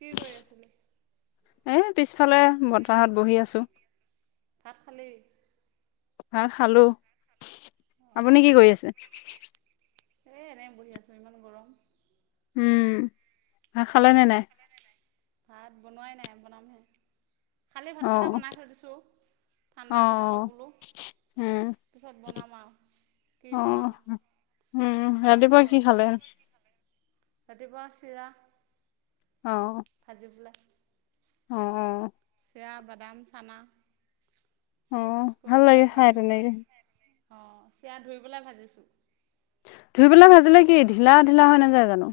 কি কৰি আছিলো এ পিছফালে বতাহত বহি আছো তাত খালি হা খালো আপুনি কি কৰি আছে এ এনে বহি আছো ইমান গৰম উম ভাত খালে নে নাই ভাত বনোৱাই নাই বনামহে খালী অ ভাতকেইটা বনাই থৈ দিছোঁ অ ঠাণ্ডা হৈ থাককঁ বোলো পিছত বনাম আৰু কি আহ বনাওঁ উম হতিুৱা কি খালে আদদিিবাাসৰাা অ ভাজি বলৈাক অ এতিয়া বাদাম চানা অ মিক্স ভাল লাগে কৰিবলৈ খাই ভাজিব তেনেকে পলৈ অঁ চিৰাা ধুৰিবলৈাই ভাজিছোঁ ধুই পেলা ভাজিলে কি ঢিলা ঢিলা হয় নেযায় জানো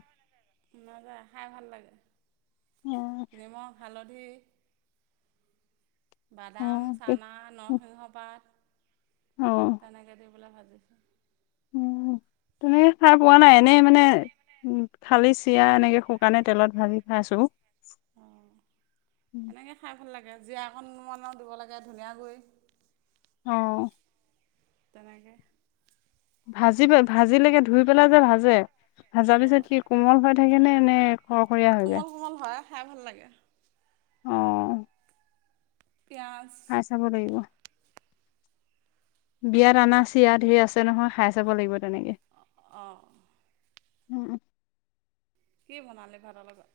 শু নাযায় খাই ভাল লাগে অ নিমখ হালধি বাদাম চানা নৰসিংহ অ পাত তেনেকৈ দি পলৈ ভাজ ছ উ তেনেকে চাই পোৱা নাই এনেই মানে উ খালি চিৰাা এনেকে শুকানে তেলত ভাজি খাইছো অ এনেকে খাই ভাল লাগে জীয়াকণমান দিব লাগে ধুনীয়ৈ অ তেনেকে ভাজি পেল ভাজিলেকে ধুই পেলাই যে ভাজে ভাজা পিছত অঁ কি কোমল হৈ থাকে নে নে খৰখৰীয়া হৈ যায় কোমল কোমল হয় খাই ভাল লাগে অ পিঁয়াজ খাই চাব লাগিব বিয়াত অনা চিয় ধঢেৰ আছে নহয় খাই চাব লাগিব তেনেকে আহঁ উম কি বনালে ভাড়া লগত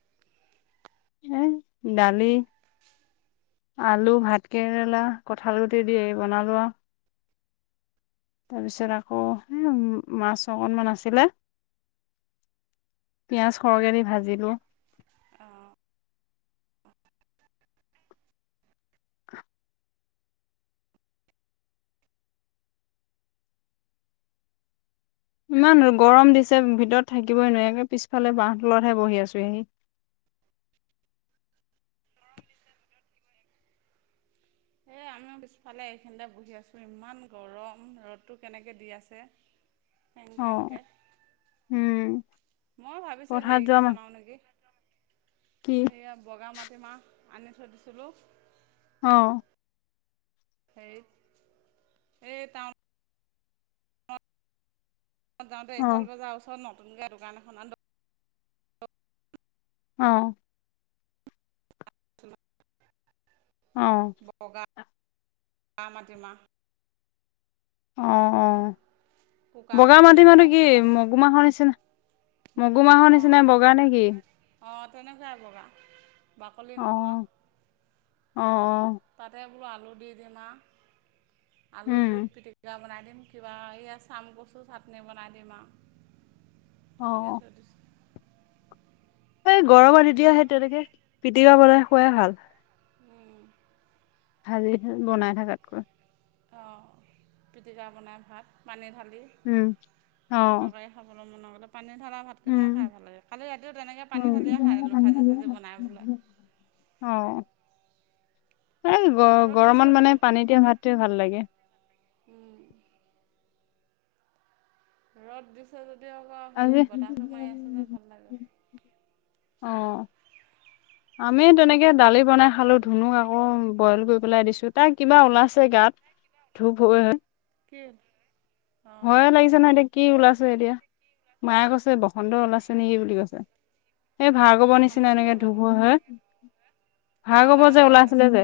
এ দালি আলু ভাত কেেৰেলা কঁঠাল গুটি দিয়ে বনালোৱা তাৰপিছত আকৌ মাছ অকণমান আছিলে পিয়য়াজ সৰকে দি ভাজিলো আহঁ ইমান গৰম দিছে ভিতৰত থাকিবই নোৱাৰোৱে পিছফালে বাহহ তলতহে বহি আছো হি [inaudible] এই [inaudible] আমি পিছফালে এইখিনিতে বহি আছোঁ ইমান গৰম ৰ'দটো কেনেকৈ দি আছে অ এংগংগ উম মই ভাবিছো পথাৰত যোৱা হেৰিকে মান বনাও নেকি কি সেয়া বগা মাটিমাহ আনি থৈ দিছিলোঁ অ স এই ত যাওঁতে অ ষ্টাইল বজাৰ ওচৰত নতুনকৈ দোকান এখন আ অ আহ চমতিম অঁ অঁ বগা কুকাৰতে দি মাটি মানো পেলাই কি মগুমাহহৰ নিচিনা মগু মাহৰ অঁ নিচিনা বগা নেকি অঁ তেনেকৈাই বগা বাকলি অ নোহোৱা অ অ তাতে বোলো আলু দি দিম আৰু আলু উম বুট পিটিকা বনাই দিম কিবা এয়া চাম কচু চাটনি বনাই দিম আৰু অ নেে আৰু এই গৰমত বনাম তেতিয়া সেই তেনেকে পিটিবা বনাই খোৱাই ভাল উম ভাজি বনাই থাকাতকৈ অঁ পিটিকা বনাই ভাত পানী ভাল উম অ মন গ'লে পানী ঢালা ভাতকেইটাহ খ উম ভাল লাগে কালি ৰাতিও তেনেকৈ পানী ঢালিয় খাই দো ভাজি ভাজি বনাই বোাই আহ এই গ ৰ'দ দিছে গৰমত মানে পানী দিয়া ভাতটোৱে ভাল লাগে ৰ'দ দিছে যদি আকৌ হেৰি আজি বতাহটো মাৰি আছে যে ভাল লাগে অঁ আমি তেনেকে দালি বনাই খালো ধুনুক আকৌ বইল কৰি পেলাই দিছো তাৰ কিবা ওলাইছে গাত ধূপ হৈ হয় কি হয় অঁ লাগিছে নাই এতিয়া কি ওলাইছে এতিয়া মায়ে কৈছে বসন্ত ওলাইছে নেকি বুলি কৈছে এই ভাৰ'ব নিচিনা ঘামুচিও এনেকে ধঢুপ হ ওলাব ডাঙৰ ভৱৰ যে ডাঙৰকৈ ওলাইছিলে ওলাইছে যে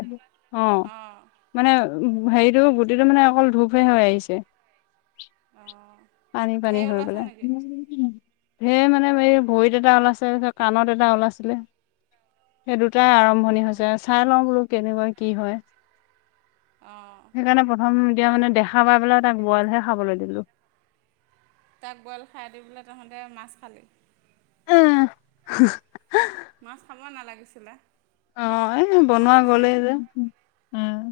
অ অঁ মানে হেৰিটো গুটিটো মানে অকল ধূপহে হৈ আহিছে অঁ পানী পানী ঢেৰ হৈ ওলাইছে গলে নেকি সেৰ মানে এই ভৰিত এটা ওলাইছেে কাণত এটা ওলাইছিলে সেই দু তাই আৰম্ভণি অঁ হৈছে চাই লওঁ বোলো কেনেকুৱা কি হয় অঁ সেইকাৰণে প্ৰথম তেতিয়া মানে দেখা পাই পেলাই তাক বইলহে খাবলৈ দিলো তাক বইল খাই দি পেলাই তহাঁঁতে মাছ খালে আহ মাছ খাব নালাগিছিলে আহ এ বনোৱা মাছখিনি গ'লে যে উম।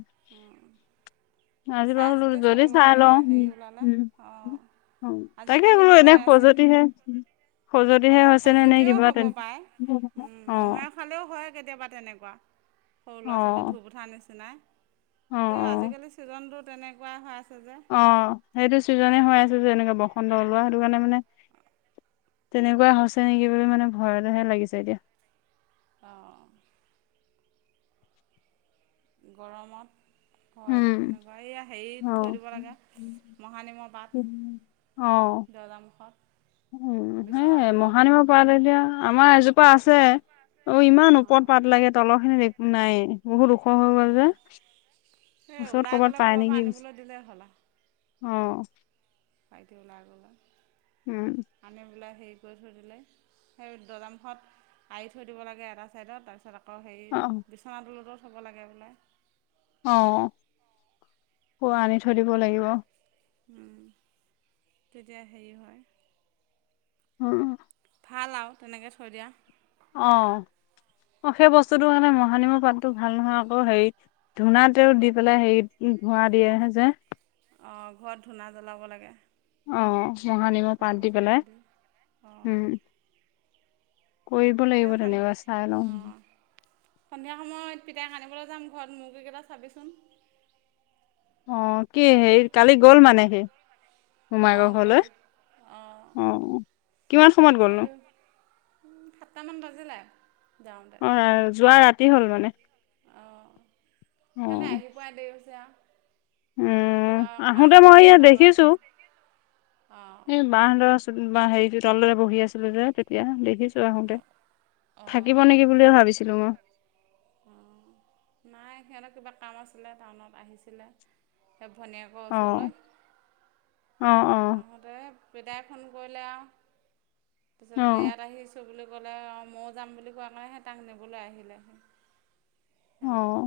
আজি বাৰু চাই বোলো চিতি যদি চলিব চাই লাগে লওঁ হেৰি ওলালে উম অ'। অ', তাকে বোলো এনে খজুতিহে। অ', সজুতেও হ'ব পাৰে অ মহে খালেও হয় কেতিয়াবা তেনেকুৱা। সৰু অ ল'ৰা ছোৱালীৰ ধুপ উঠাৰ নিচিনাই। অ তে অ আজিকালি ছিজনটো তেনেকুৱা হয় আহ সেইটো ছিজনে হৈ আছে যে এনেকে বসন্ত ওলোৱা সেইটো অঁ কাৰণে মানে তেনেকুৱা হৈছে নেকি বুলিো মানে ভয়তেহে লাগিছে এতিয়া। অ'। গৰমত। হয় যে উম তেনেকুৱা এইয়া অ হেৰিত থৈ দিব লাগে মহানিমৰ অ পাত। দৰ্জা মুখত। উম, সেয়া মহানিমৰ পাত এতিয়া আমাৰ এজোপা আছে। অ', ইমান অঁ ওপৰত পাত লাগে তলৰখিনিত একো নাই বহুত ওখ হৈ গ'ল অঁ যে। এই ওচৰত ওলাই কৰ'বাত গ'লে পাই ক'ৰবাৰ নেকি পৰা আনিবলৈ দিলেই হ'ল আৰু। অ'। [unintelligible] আনি উম পেলাই হেৰি কৰি থৈ দিলে সেই দৰ্জা মুখত আৰি থৈ দিব লাগে এটা ছাইডত তাৰপিছত আকৌ হেৰি অ বিচনা দলতো চ'ব লাগে বোলে। অ', পুৰা আনি থৈ দিব লাগিব। উম, তেতিয়া হেৰি হয়। উম। ভাল আৰু তেনেকৈ থৈ দিয়া। আহ। অ', সেই বস্তুটো কাৰণে মহানিমৰ পাতটো ভাল নহয় আকৌ হেৰি ধূনাতেও দি পেলাই হেৰি ধোৱা দিয়ে যে। অ', ঘৰত ধূনা জ্বলাব লাগে। অ', মহানিমৰ পাত কপৌ দি চপৌ পেলাই অঁ উম। কৰিব এই লাগিব সন্ধিয়া তেনেকুৱা চাই লওঁ। অঁ সন্ধিয়া সময়ত পিতাই আনিবলৈ যাম ঘৰত মুৰ্গীকেইটা চাবিচোন। অ', কি আজি হেৰি কালি গ'ল মানে সি। অঁ মোমাইকৰ ঘৰলৈ গ'ল অঁ আহ কিমান সময়ত গ'লনো? উম, সাতটামান বাজিলে। যাওঁতে অ', যোৱা ৰাতি হ'ল মানে। অঁ অ সিহঁতে আহি পোৱাই দেৰি হৈছে আৰু। উম, কিবা কাম আহোতে মই আছিলে ইয়াত নগাঁৱত দেখিছো। অঁ এই বাহ দৰা হেৰি তলৰে বহি আছিলো যে তেতিয়া দেখিছো। আহোতে থাকিব নেকি বুলিয়ে ভাবিছিলো মই। অ', নাই সিহঁতৰ কিবা কাম আছিলে টাউনত আহিছিলে। সেই ভনীয়েকৰ অ ওচৰলৈ। অ অ আহোঁতে পিতাই ফোন কৰিলে আৰু অ তাৰপছত ইয়াত আহিছোঁ বুলি। ক'লে ময়ো যাম বুলি কোৱা কাৰণে সে তাক নিবলৈ আহিলেহি। আহ।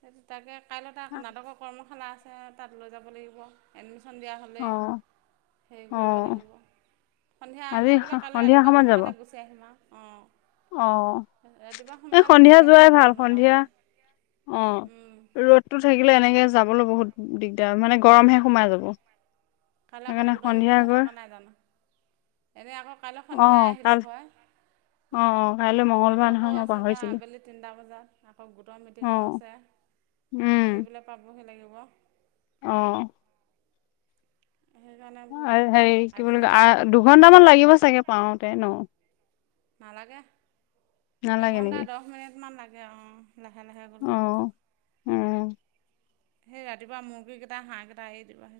সেইটো তাকে কাইলৈ তাত নাটকৰ কৰ্মশালা আছে তাত লৈ যাব লাগিব৷ এ সন্ধিয়া অ হ'লেই। হেৰি অ কৰিব লাগিব সন্ধিয়া আজি গৈ পেলাই কাইলৈ সন্ধিয়া ৰাতিপুৱা সময়ত যাব সোনকালে গুচি আহিম আৰু। অঁ অ ৰাতিপুৱা এই সোনকালে সন্ধিয়া গুচি যোৱাই আহিম ভাল ৰ'দ সন্ধিয়া নোলাওতে। অ', ৰ'দতো থাকিলে এনেকে যাবলৈ বহুত দিগদাৰ মানে গৰমহে অঁ সোমাই যাব। কাইলৈ আকৌ সেইকাৰণে গোটৰ সন্ধিয়া মিটিঙো গৈ থকা নাই জানো। এনেই আকৌ কাইলৈ অ সন্ধিয়াই আহিলোঁ কাল হয়। অ অ কাইলৈ মঙ্গলবাৰ নহয় সিতকো মই আছে তাৰ পাহৰিছিলো আবেলি তিনিটা বজাত আকৌ গোটৰ অ মিটিংও আছে। উম আহিবলৈ পাবহি লাগিব। অ'। সেইকাৰণে বোলো হেৰি কি বুলি আজিয়ে যাম ক আৰু দুঘন্টামান লাগিব চাগে পাওঁতে ন। নালাগে। নালাগে এঘণ্টা নেকি দহ মিনিটমান লাগে অ', লাহে, লাহে অ গ'লে উম সেই ৰাতিপুৱা মুৰ্গী কেইটা হাঁহ কেইটা আহ দিবা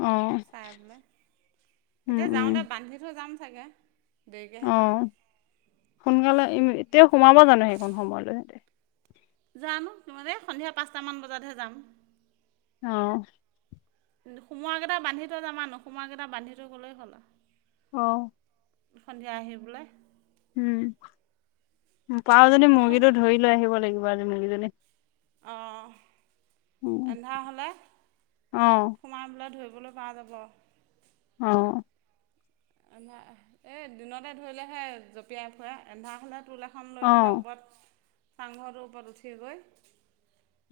অ চাই পেলাই উম এতিয়া উম যাওঁতে বান্ধি থৈ যাম চাগে। দেৰিকৈহে যাম অ', সোনকালে এতিয়া সোমাব জানো সেইকণ সময়লৈহেতে জানো এই সন্ধিয়া পাঁচটা মান বজাতহে যাম। অ',। সোমোৱা কেইটা বান্ধি থৈ যাম, নোসোমোৱা কেইটা বান্ধি থৈ গ'লেই হ'ল আৰু অহ। সন্ধিয়া আহিবলৈ উম, পাৰো যদি নোসোম মুৰ্গীটো ধৰি লৈ আহিব লাগিব আজ মুৰ্গীজনী অ', উম এন্ধাৰ হ'লে অ সোমাইবলৈ ধৰিব [unintelligible] পাৰা যাব। অ',। এন্ধা এ এই দিনতে ধৰিলেহে জঁপিয়াই ফুৰে এন্ধাৰ হ'লে টোল এখন লৈ পেলাই অ ওপৰত চাংঘৰটোৰ ওপৰত উঠি গৈ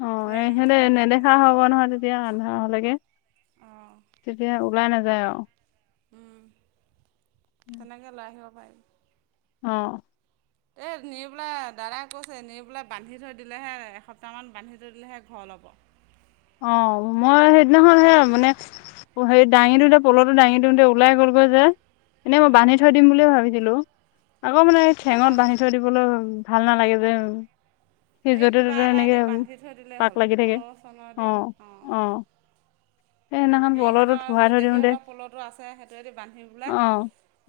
অ', ধুই এ আনিব সেহতে পৰা যায় নেদেখা তেনেকৈ হ'ব নহয় তেতিয়া আন্ধাৰ হলেকে অঁ তেতিয়া ওলাই নাযায় আৰু। উম, তেনেকে ওলাই আহিব পাৰি অ',। এই নি পেলাই দাদাই কৈছে নি পেলাই বান্ধি থৈ দিলেহে এসপ্তাহ মান বান্ধি থৈ দিলেহে ঘৰ ল'ব। অ', মই সেইদিনাখন সে নাহ মানে সেৰি দাঙিটোয়া পলতটো দাঙি দিওঁতে ওলাই গ'লগৈ যে এনেই মই বান্ধি অঁ থৈ দিম বুলিয়ে ভাবিছিলোঁ। আকৌ মানে ঠেঙত নহ'ল বান্ধি থৈ দিবলৈ ভাল নালাগে যে সি এই য'তে কিবা ত'তে এটা এ এনেকে দি বান্ধি থৈ দিলে পাক হ'ল লাগি থাকে পল' চল অ', দে অ'। এই সেইদিনাখন তেনেকে কলৰটোত ইহঁতৰ ভৰাই যে থৈ দিওঁতে দেহীহতৰ প'লটো আছে সেইটোহে বান্ধি অ পেলাই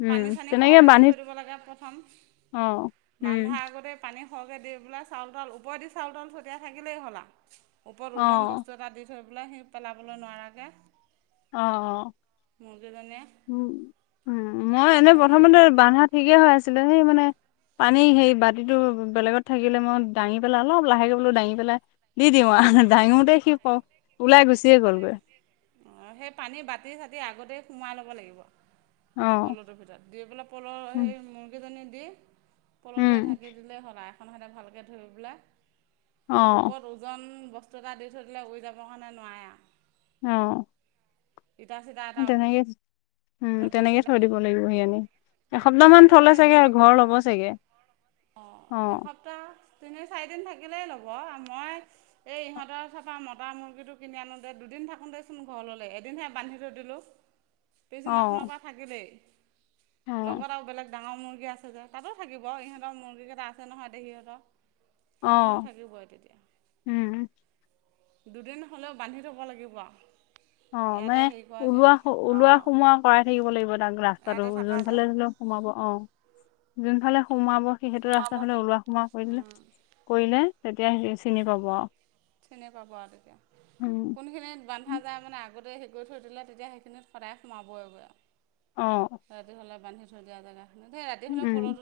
উম পানী চানী তেনেকে সৰহকে দি বান্ধি থৈ দিব লাগে প্ৰথম অ উম বান্ধাৰ আগতে পানী সৰহকে দি পেলাই চাউল তাওল ওপৰেদি চাউল তাওল থৈ দিয়া থাকিলেই হ'লা ওপৰত অ ওজন বস্তু এটা দি থৈ পেলাই সি পেলাবলৈ নোৱাৰাকৈ অ', অ'। মুৰ্গীজনীয়ে উম, উম মই এনে তেতিয়া হেৰি প্ৰথমতে হ'ব বান্ধা ঠিকে হৈ আছিলে সেই মানে পানী সেই বাতিটো বেলেগত থাকিলে মই দাঙি পেলাই অলপ লাহেকৈ বোলো দাঙি পেলাই দি দিম দাঙোতে সি ক ওলাই গুচিয়ে গ'লগৈ অহ, সেই পানী বাতি চাতি আগতেই সোমাই ল'ব লাগিব। অ প'লটোৰ ভিতৰত দি পেলাই প'ল উম সেই মুৰ্গীজনী দি উম পলটোৱে ঢাকি দিলে হ'লা এখন হাতে ভালকৈ ধুৰি পেলাই অ তাৰপিছত ওপৰত ওজন বস্তু এটা দি থৈ দিলে উৰি যাবৰ কাৰণে নোৱাৰ আৰু অ',। ইটা চিটা এটা তেনেকে উম, তেনেকে থৈ দিব লাগিব সি আনি অহ, এসপ্তাহ তেতিয়া মান সেইটো থলে তাতে চাগে ঘূৰি থাকিব ঘৰ নাই ল'ব চাগে অ', অ এসপ্তাহ তিনি চাৰিদিন থাকিলেই ল'ব মই এই ইহঁতৰ চপা মতা মুৰ্গীটো কিনি আনোতে দুদিন দুদিন থাকো দেচোন ঘৰ ললে এদিনহে বান্ধি থৈ দিলো অ পিছদিনাখনৰ পৰা থাকিলেই অ লগত আৰু বেলেগ ডাঙৰ মুৰ্গী আছে যে তাতো থাকিব, ইহঁতৰ মুৰ্গী কেইটা আছে নহয় দে সিহঁতৰ অ সজনো থাকিবই তেতিয়া উম দুদিন হ'লেও বান্ধি থব লাগিব অ ইয়াতে মানে হেৰি কৰা যে ওলোৱা ওলোৱা অঁ সোমোৱা কৰাই থাকিব লাগিব তাক ৰাস্তাটো ইয়াতে থকা যোন যে ফালে চো সোমাব অ যোনফালে সোমাব সিহতটো ৰাস্তা ফাললে ওলোৱা সোমোৱা কৰিলে কৰিলে তেতিয়া স চিনি পাব আৰু চিনি পাব আৰু তেতিয়া উম কোনোখিনিত বন্ধা যায় মানে আগ আগতে হেৰি কৰি থৈ দিলে তেতিয়া সেইখিনিত সদায় সোমাবইগৈ অ আৰু ৰাতি হ'লে উম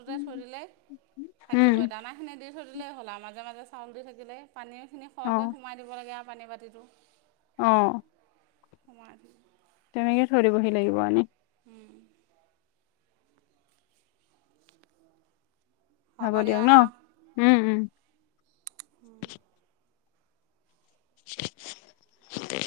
উম বান্ধি [unintelligible] থৈ দিলেই হ'ল আৰু মাজে মাজে চাউল দি থাকিলে পানী খিনি সৰহকে সোমাই দিব লাগে আৰু পানী বাতিটো আহ সমাজ তেনেকে ধৰিবহি লাগিব আনি হব দিয়ক ন উম উম তে [unintelligible]